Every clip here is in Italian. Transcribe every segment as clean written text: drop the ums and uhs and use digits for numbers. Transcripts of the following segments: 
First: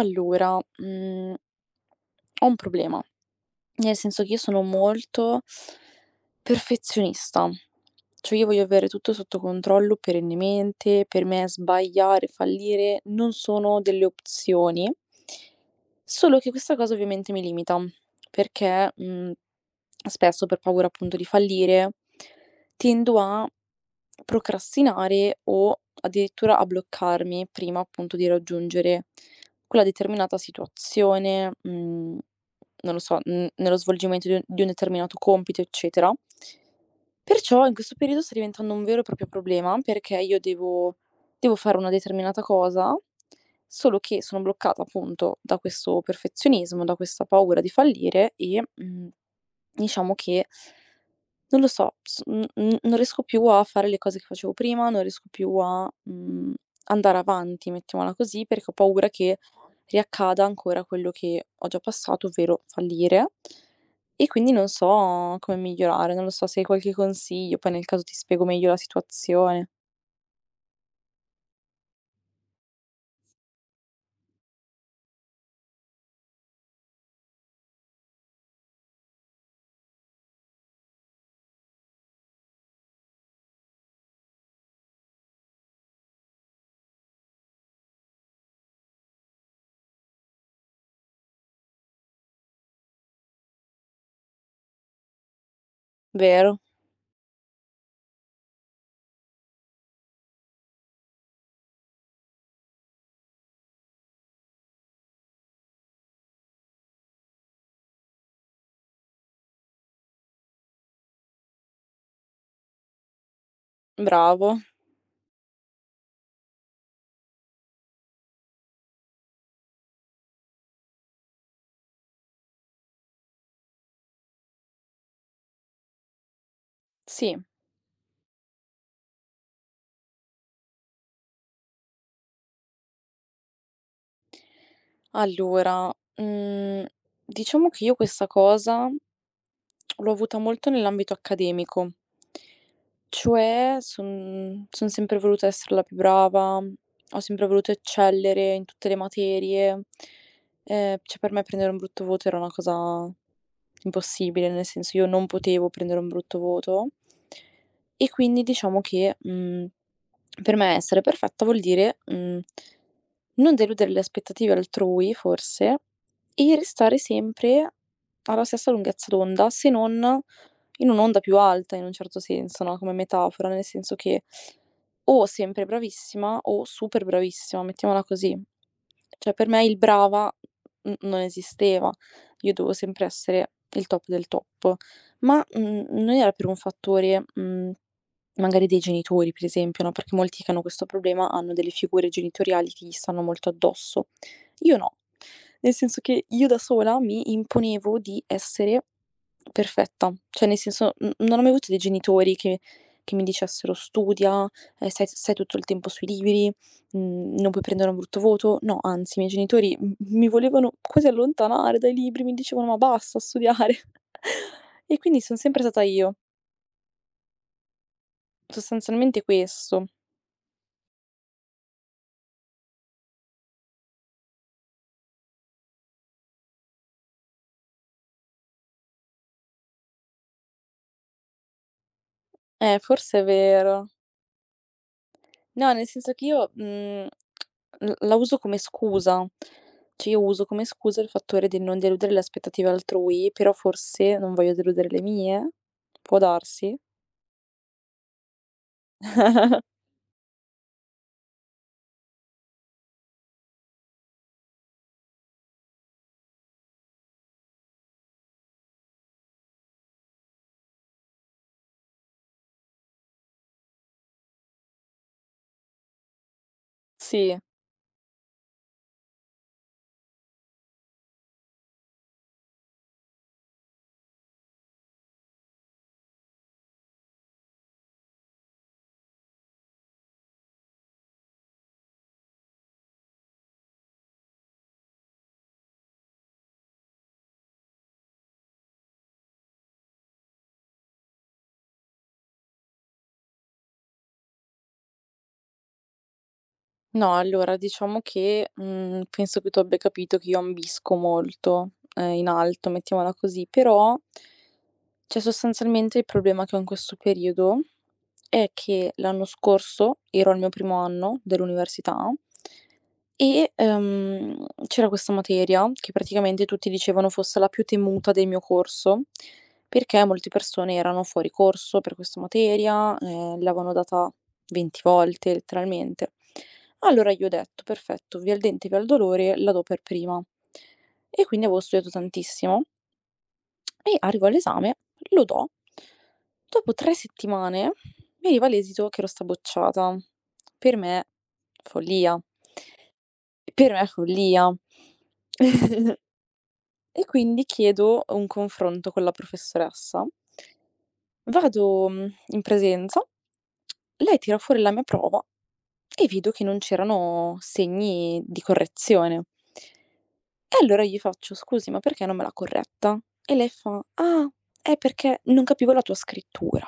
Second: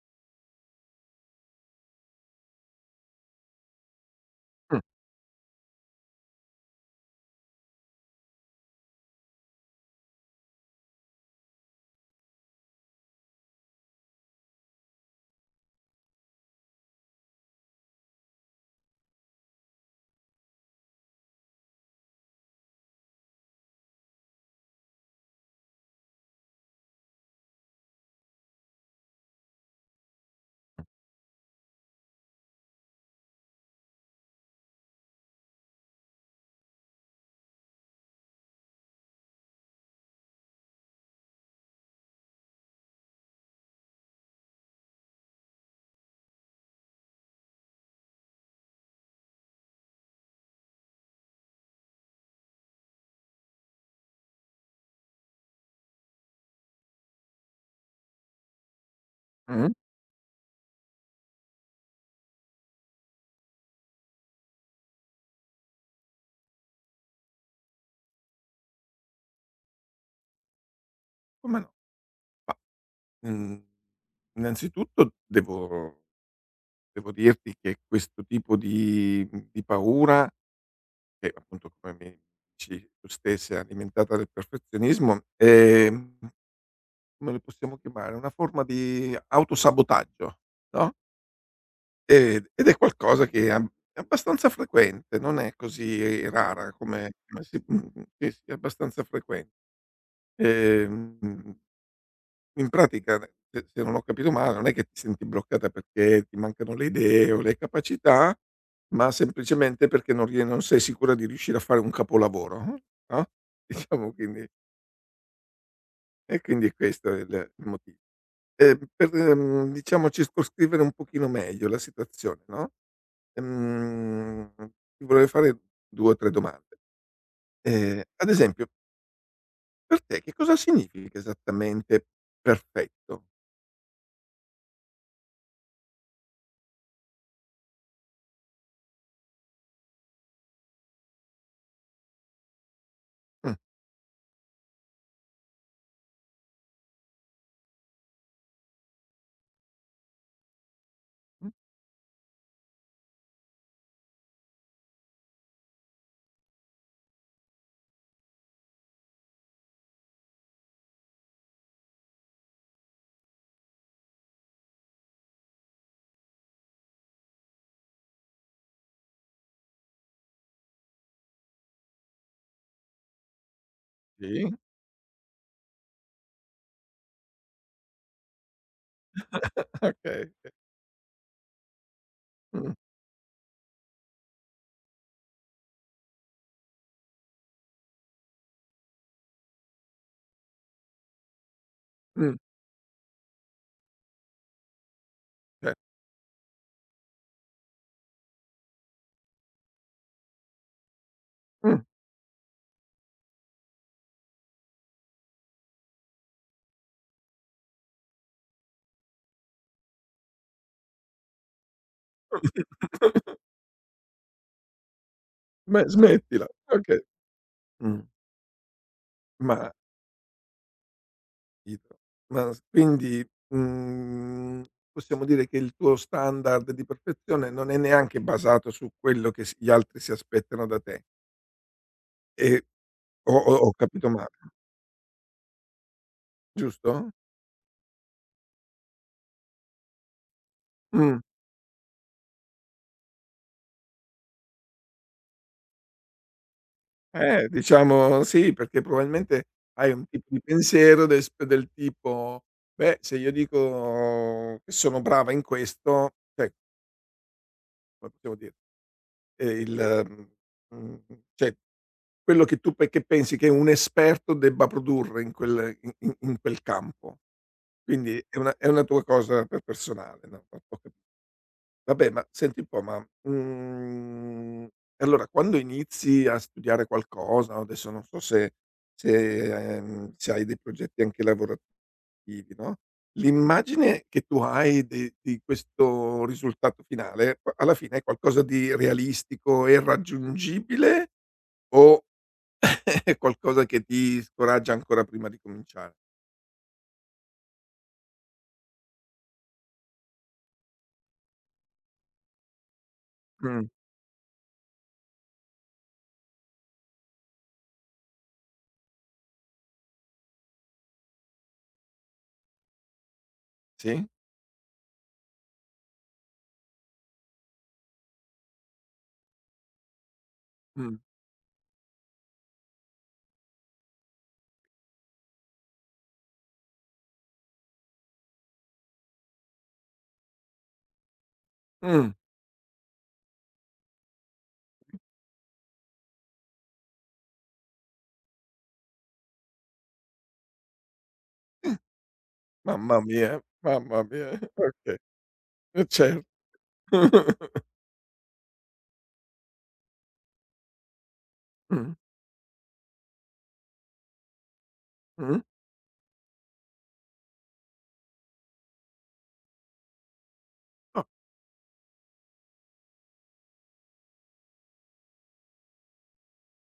Allora, ho un problema, nel senso che io sono molto perfezionista. Cioè io voglio avere tutto sotto controllo perennemente, per me sbagliare, fallire non sono delle opzioni. Solo che questa cosa ovviamente mi limita, perché, spesso per paura appunto di fallire, tendo a procrastinare o addirittura a bloccarmi prima appunto di raggiungere quella determinata situazione, non lo so, nello svolgimento di un determinato compito, eccetera. Perciò in questo periodo sta diventando un vero e proprio problema, perché io devo fare una determinata cosa, solo che sono bloccata appunto da questo perfezionismo, da questa paura di fallire e, diciamo che non lo so, s n n non riesco più a fare le cose che facevo prima, non riesco più a, andare avanti, mettiamola così, perché ho paura che Mh. riaccada ancora quello che ho già passato, ovvero fallire. E quindi non so come migliorare, non lo so se hai qualche consiglio, poi nel caso ti spiego meglio la situazione. Come no? Ma, mhmm, Innanzitutto devo dirti che questo tipo di paura che appunto come mi dici tu stessa è alimentata dal perfezionismo, come lo possiamo chiamare, una forma di autosabotaggio, no, ed è qualcosa che è abbastanza frequente, non è così Vero, rara sì, sì, è abbastanza frequen ehm In pratica, n se non ho capito male, non è che ti senti bloccata perché ti mancano le idee o le capacità, ma semplicemente perché non sei sicura di riuscire a fare un capolavoro, no, diciamo quindi bravo. e quindi questo è il motivo. Diciamo circoscrivere un pochino meglio la situazione, no, ehm, ti vorrei fare 2 o 3 domande. Sì. Ad esempio, per te che cosa significa esattamente perfetto? Allora, diciamo che io questa cosa l'ho avuta molto nell'ambito accademico. Mh-mh. Cioè son sempre voluta essere la più brava, ho sempre voluto eccellere in tutte le materie. Cioè per me prendere un brutto voto era una cosa impossibile, nel senso io non potevo prendere un brutto voto. E quindi diciamo che, per me essere perfetta vuol dire, non deludere le aspettative altrui forse, e restare sempre alla stessa lunghezza d'onda, se non in un'onda più alta in un certo senso, no, come metafora, nel senso che Sì. o sempre bravissima o super bravissima, mettiamola così. Cioè per me il Okay. brava n non esisteva. Io Mh. dovevo sempre essere il top del top, ma, non era per un fattore, mhmm Magari dei genitori, per esempio, no, perché molti che hanno questo problema hanno delle figure Mh, genitoriali che gli stanno molto addosso. Io no, nel okay. senso che io da sola mi imponevo di essere perfetta, cioè nel senso n non ho mai avuto dei Mh. genitori che mi dicessero: "Studia, stai tutto il tempo sui libri, non puoi prendere un brutto voto". No, anzi, i miei genitori m mi volevano quasi allontanare dai libri, mi dicevano: "Ma basta studiare". E quindi son sempre stata Beh, io, smettila. Okay. Mh. sostanzialmente Ma questo. idro ma s quindi, mhmm, possiamo dire che il tuo standard di perfezione non è neanche basato su quello che s gli altri si aspettano da te. E Forse è ho vero. capito male, No, nel senso che io, giusto? l la uso come scusa. Cioè io uso come scusa il Mh. fattore di non deludere le aspettative altrui, però forse non voglio deludere le mie? Può darsi? Diciamo sì, perché probabilmente hai un tipo di pensiero del tipo: "Beh, se io dico che sono brava in questo", cioè, come possiamo dire Ehm, il mhmm, cioè quello che tu pe che pensi che un esperto debba produrre in quel campo. Sì. Quindi è una tua cosa personale, no, ho ho capi vabbè, ma senti un po', allora quando inizi a studiare qualcosa, adesso non so se se hai dei progetti anche lavora obiettivi, no, l'immagine che tu hai di questo risultato finale, a alla fine è qualcosa di realistico e raggiungibile o è qualcosa che ti scoraggia ancora prima di cominciare? No, allora diciamo che, penso che tu abbia capito che io ambisco molto, in alto, mettiamola così, Mh, però cioè sostanzialmente il problema che ho in questo periodo è che l'anno scorso ero al mio primo anno dell'università. E, sì? C'era questa materia che praticamente tutti dicevano fosse la più temuta del mio corso, perché molte persone Mh, erano fuori corso per questa materia, l'avevano data 20 volte letteralmente. Allora io ho detto: "Perfetto, via il dente, via il dolore, la do per prima". E quindi avevo studiato mh, tantissimo e arrivo all'esame, lo do. Dopo 3 settimane mi arriva l'esito che ero stata bocciata. Per me follia. Per me è mamma mia, follia. okay, cer E quindi chiedo un confronto con la professoressa, vado, Mh, in presenza, lei tira fuori la mia prova mh, e vedo che non c'erano segni di correzione. E allora gli ah, faccio: "Scusi, ma perché non me l'ha corretta?" E lei fa: "Ah, è perché non capivo la tua scrittura."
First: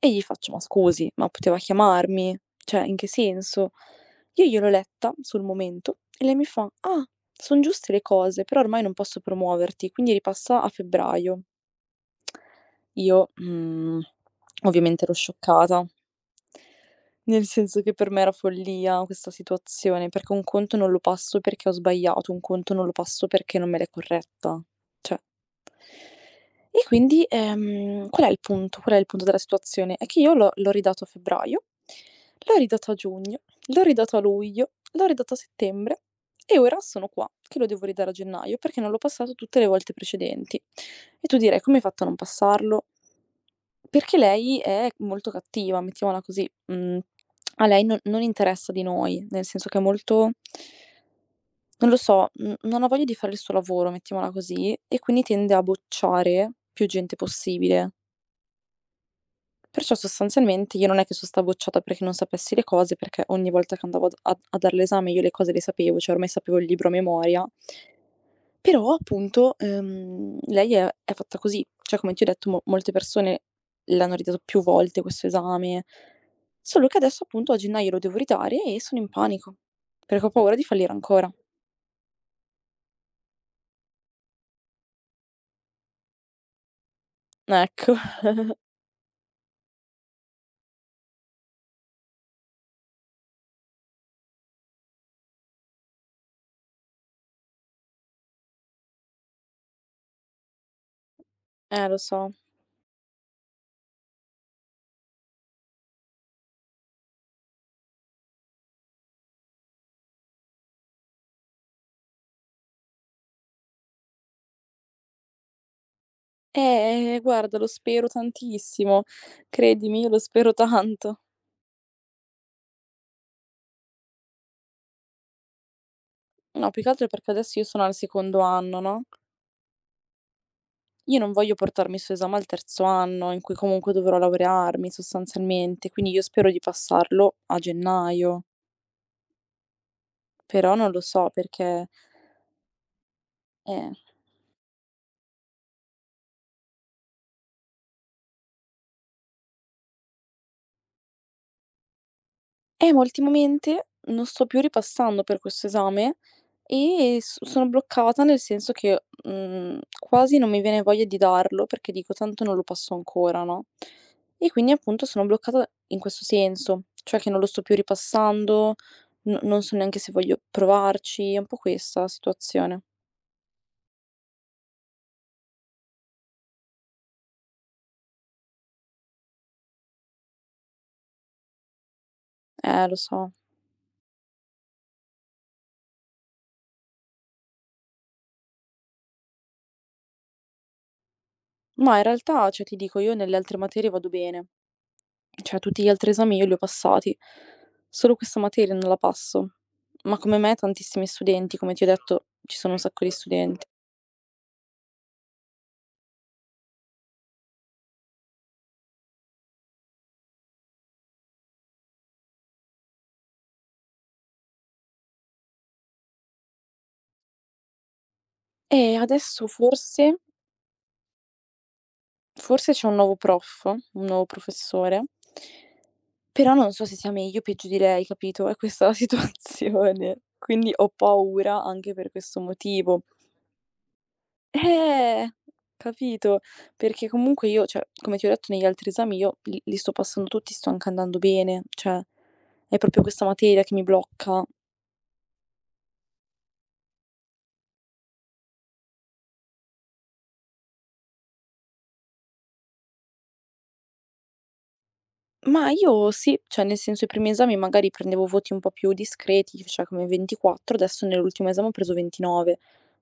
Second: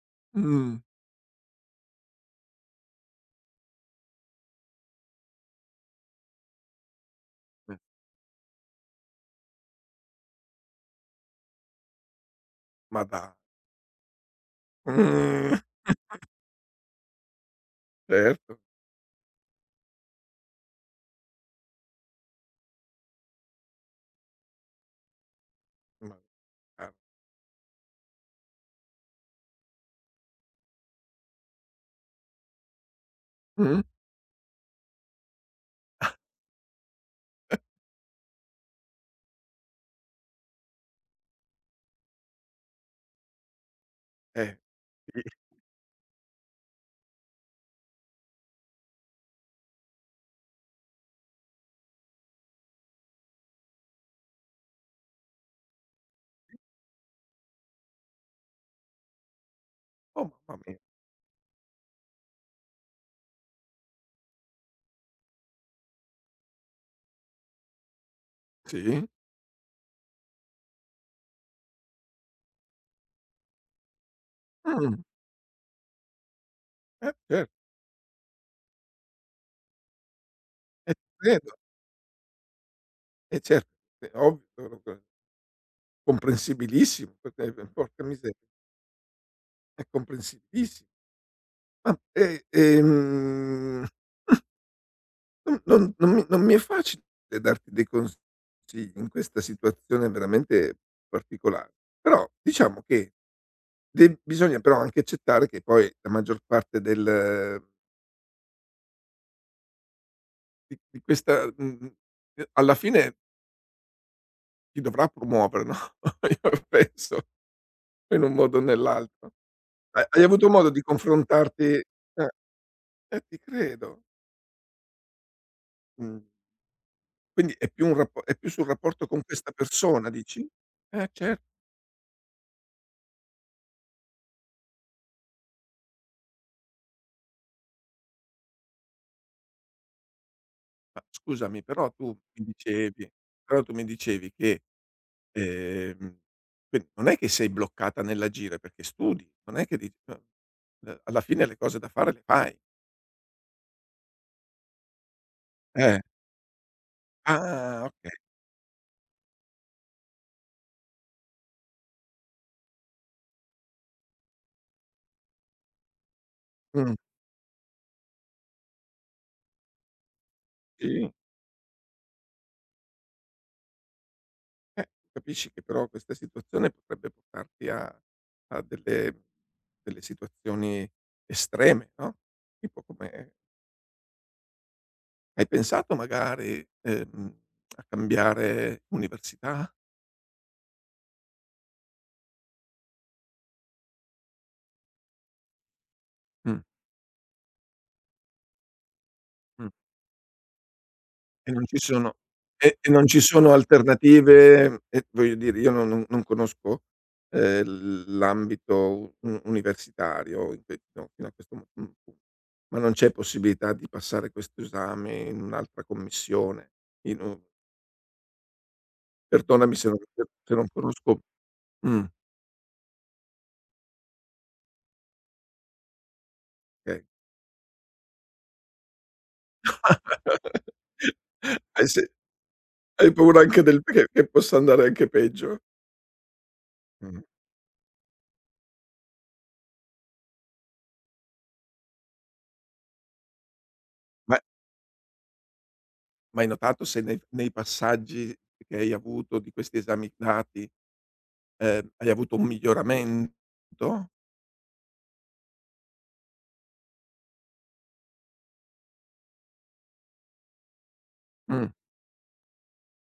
E gli faccio: "Ma mh, scusi, ma poteva chiamarmi? Cioè, in che senso?" Io gliel'ho letta sul momento e lei mi fa: "Ah, son eh, giuste le cose, però ormai non posso promuoverti, quindi ripassa a febbraio". ma Io, da ovviamente ero mh, scioccata. Nel senso che per me era certo, follia questa situazione, perché un conto non lo passo perché ho sbagliato, un conto non lo passo perché non me l'è corretta. Cioè ma e chiaro, quindi, qual è il punto? Qual è il punto della situazione? È che io l'ho ridato a febbraio, l'ho ridato a giugno, mh, l'ho ridato a luglio, l'ho ridato a settembre e ora sono qua che lo devo ridare a gennaio perché non l'ho passato tutte le volte precedenti. E tu direi: "Come hai fatto a non passarlo?" Perché lei eh, è sì, molto cattiva, mettiamola così. Mhmm, a lei non interessa di noi, nel senso che è molto non lo so, n non ha voglia di fare il suo lavoro, mettiamola così, e quindi tende a bocciare più gente possibile. Perciò oh mamma sostanzialmente mia, io non è che so' sta bocciata perché non sapessi le cose, perché ogni volta che andavo ad a a dar l'esame io le cose le sapevo, cioè ormai sapevo il libro a memoria. Però sì, appunto, lei è fatta così. Cioè, come ti ho detto, mo molte persone l'hanno ridato più volte mh, questo esame, solo che adesso cer appunto a gennaio lo devo ridare e sono in panico, perché ho paura di fallire È ancora. vero, e certo, è ovvio, lo- lo- comprensibilissimo perché Ecco, porca miseria, è comprensibilissimo. Ma, ehm, ehm, non mi è facile darti dei consigli in questa situazione veramente particolare, lo però so. diciamo che de bisogna però anche accettare che poi la maggior parte del di questa alla fine chi dovrà promuovere, no, io penso Guarda lo spero in un modo o tantissimo, nell'altro. credimi, Ha io lo hai avuto spero modo di tanto. confrontarti ti credo. Mh. No, più che altro perché Quindi adesso io è sono più al un rappo è secondo più sul anno, no? rapporto con questa persona dici? Eh Io non certo, voglio portarmi su esame al terzo anno in cui comunque dovrò laurearmi sostanzialmente, quindi io spero di passarlo a gennaio, però non lo ma so scusami perché però tu mi dicevi però tu mi eh. dicevi che, ehm, quindi non è che sei bloccata nell'agire perché studi, non è che dici alla fine le cose da fare le fai. Ma ultimamente non sto più ripassando per questo Eh. esame e s sono Ah, okay. bloccata nel senso che, quasi non mi viene voglia di darlo perché dico: "Tanto non lo passo ancora", no, e quindi appunto sono bloccata in questo senso, Mh. cioè che non lo sto più ripassando, no non so neanche se voglio Sì. provarci, è un po' questa la situazione. Capisci che però questa situazione potrebbe portarti a a delle situazioni estreme, no, tipo Lo come so. hai pensato magari, a cambiare università? Ma in realtà, cioè ti dico, io nelle altre materie vado bene. Cioè tutti gli altri esami io li ho Mh, passati. Solo questa materia non la passo. mh. Ma come me tantissimi E studenti, non come ci ti ho sono detto, ci sono e un e sacco non di ci sono studenti. alternative, e voglio dire io non conosco, l'ambito u universitario in que no, fino a questo pu ma non c'è possibilità di passare questo esame in un'altra commissione, in un E adesso perdonami se non forse se non conosco mh, forse c'è un nuovo prof, un nuovo professore però non so se okay. sia meglio o peggio di lei, capito? È questa la situazione. Quindi ho paura Hai anche se per questo motivo. hai paura anche del che possa andare anche Eh, peggio? capito. Perché Mh. comunque io, cioè, come ti ho detto negli altri esami, io li sto passando tutti, sto anche andando bene, cioè è proprio questa materia che mi Ma blocca. Ma hai notato se nei passaggi che hai avuto di questi esaminati, hai avuto un miglioramento? Ma io sì, cioè nel senso i primi esami magari prendevo voti un po' più discreti, cioè come 24, adesso nell'ultimo esame ho Mh, preso 29,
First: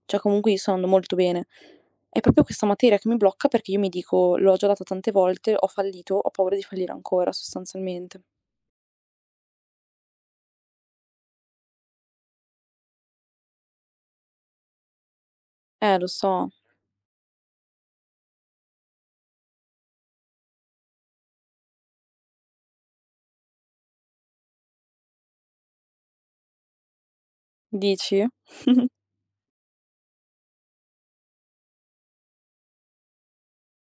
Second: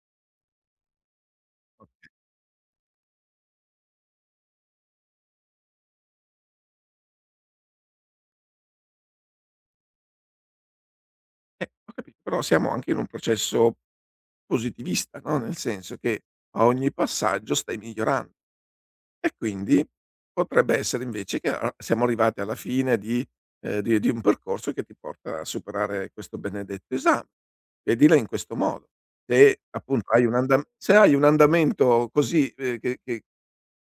cioè comunque io sto andando molto bene. okay. È proprio questa materia che mi blocca perché io mi dico, l'ho già data tante volte, ho fallito, ho paura di fallire ancora sostanzialmente. Ho capito, però siamo anche in un processo positivista, no, nel senso Lo che so, a ogni passaggio stai miglioran e quindi potrebbe essere invece che a siamo arrivati alla fine di di un percorso che ti porta a superare questo benedetto esame. Vedila dici? in questo modo. Se appunto hai un andam se hai un andamento così, che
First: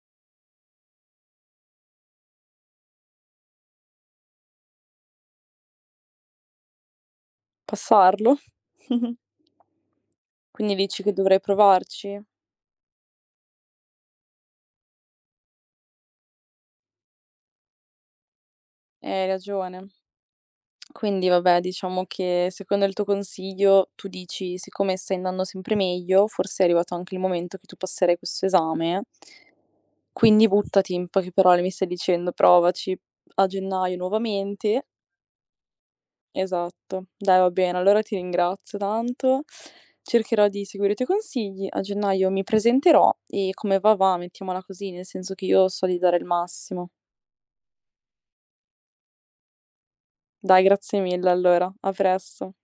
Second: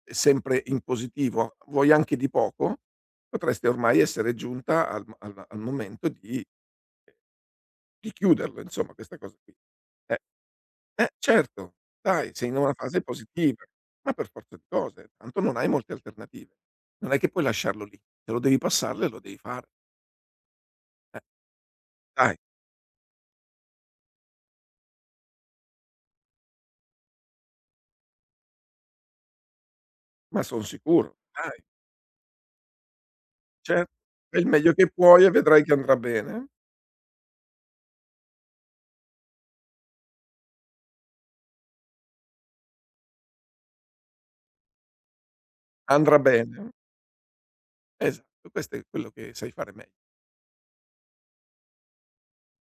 è sempre in positivo, vuoi anche di poco, potresti ormai essere giunta al m al al momento di Passarlo? chiuderlo insomma questa cosa qui. Eh. Quindi dici Eh che dovrei certo, provarci? dai, sei in una fase positiva, ma per forza di cose, tanto non hai molte alternative. Non è che puoi lasciarlo lì, se lo devi passare lo Hai devi fare. ragione. Eh, Quindi vabbè, diciamo dai, che secondo il tuo consiglio, tu dici: siccome stai andando sempre meglio, forse è arrivato anche il momento che tu passerai questo esame, ma quindi son buttati, in sicuro, poche dai, parole mi stai dicendo: provaci a certo, gennaio fai il meglio nuovamente. che puoi e vedrai che andrà bene. Esatto. Dai, va bene, allora ti ringrazio tanto. Cercherò di seguire i tuoi consigli. A gennaio mi presenterò e come va va, mettiamola così, nel senso che io so di dare Andrà il bene, massimo. esatto, questo è quello che sai fare me Dai, grazie mille allora. A presto.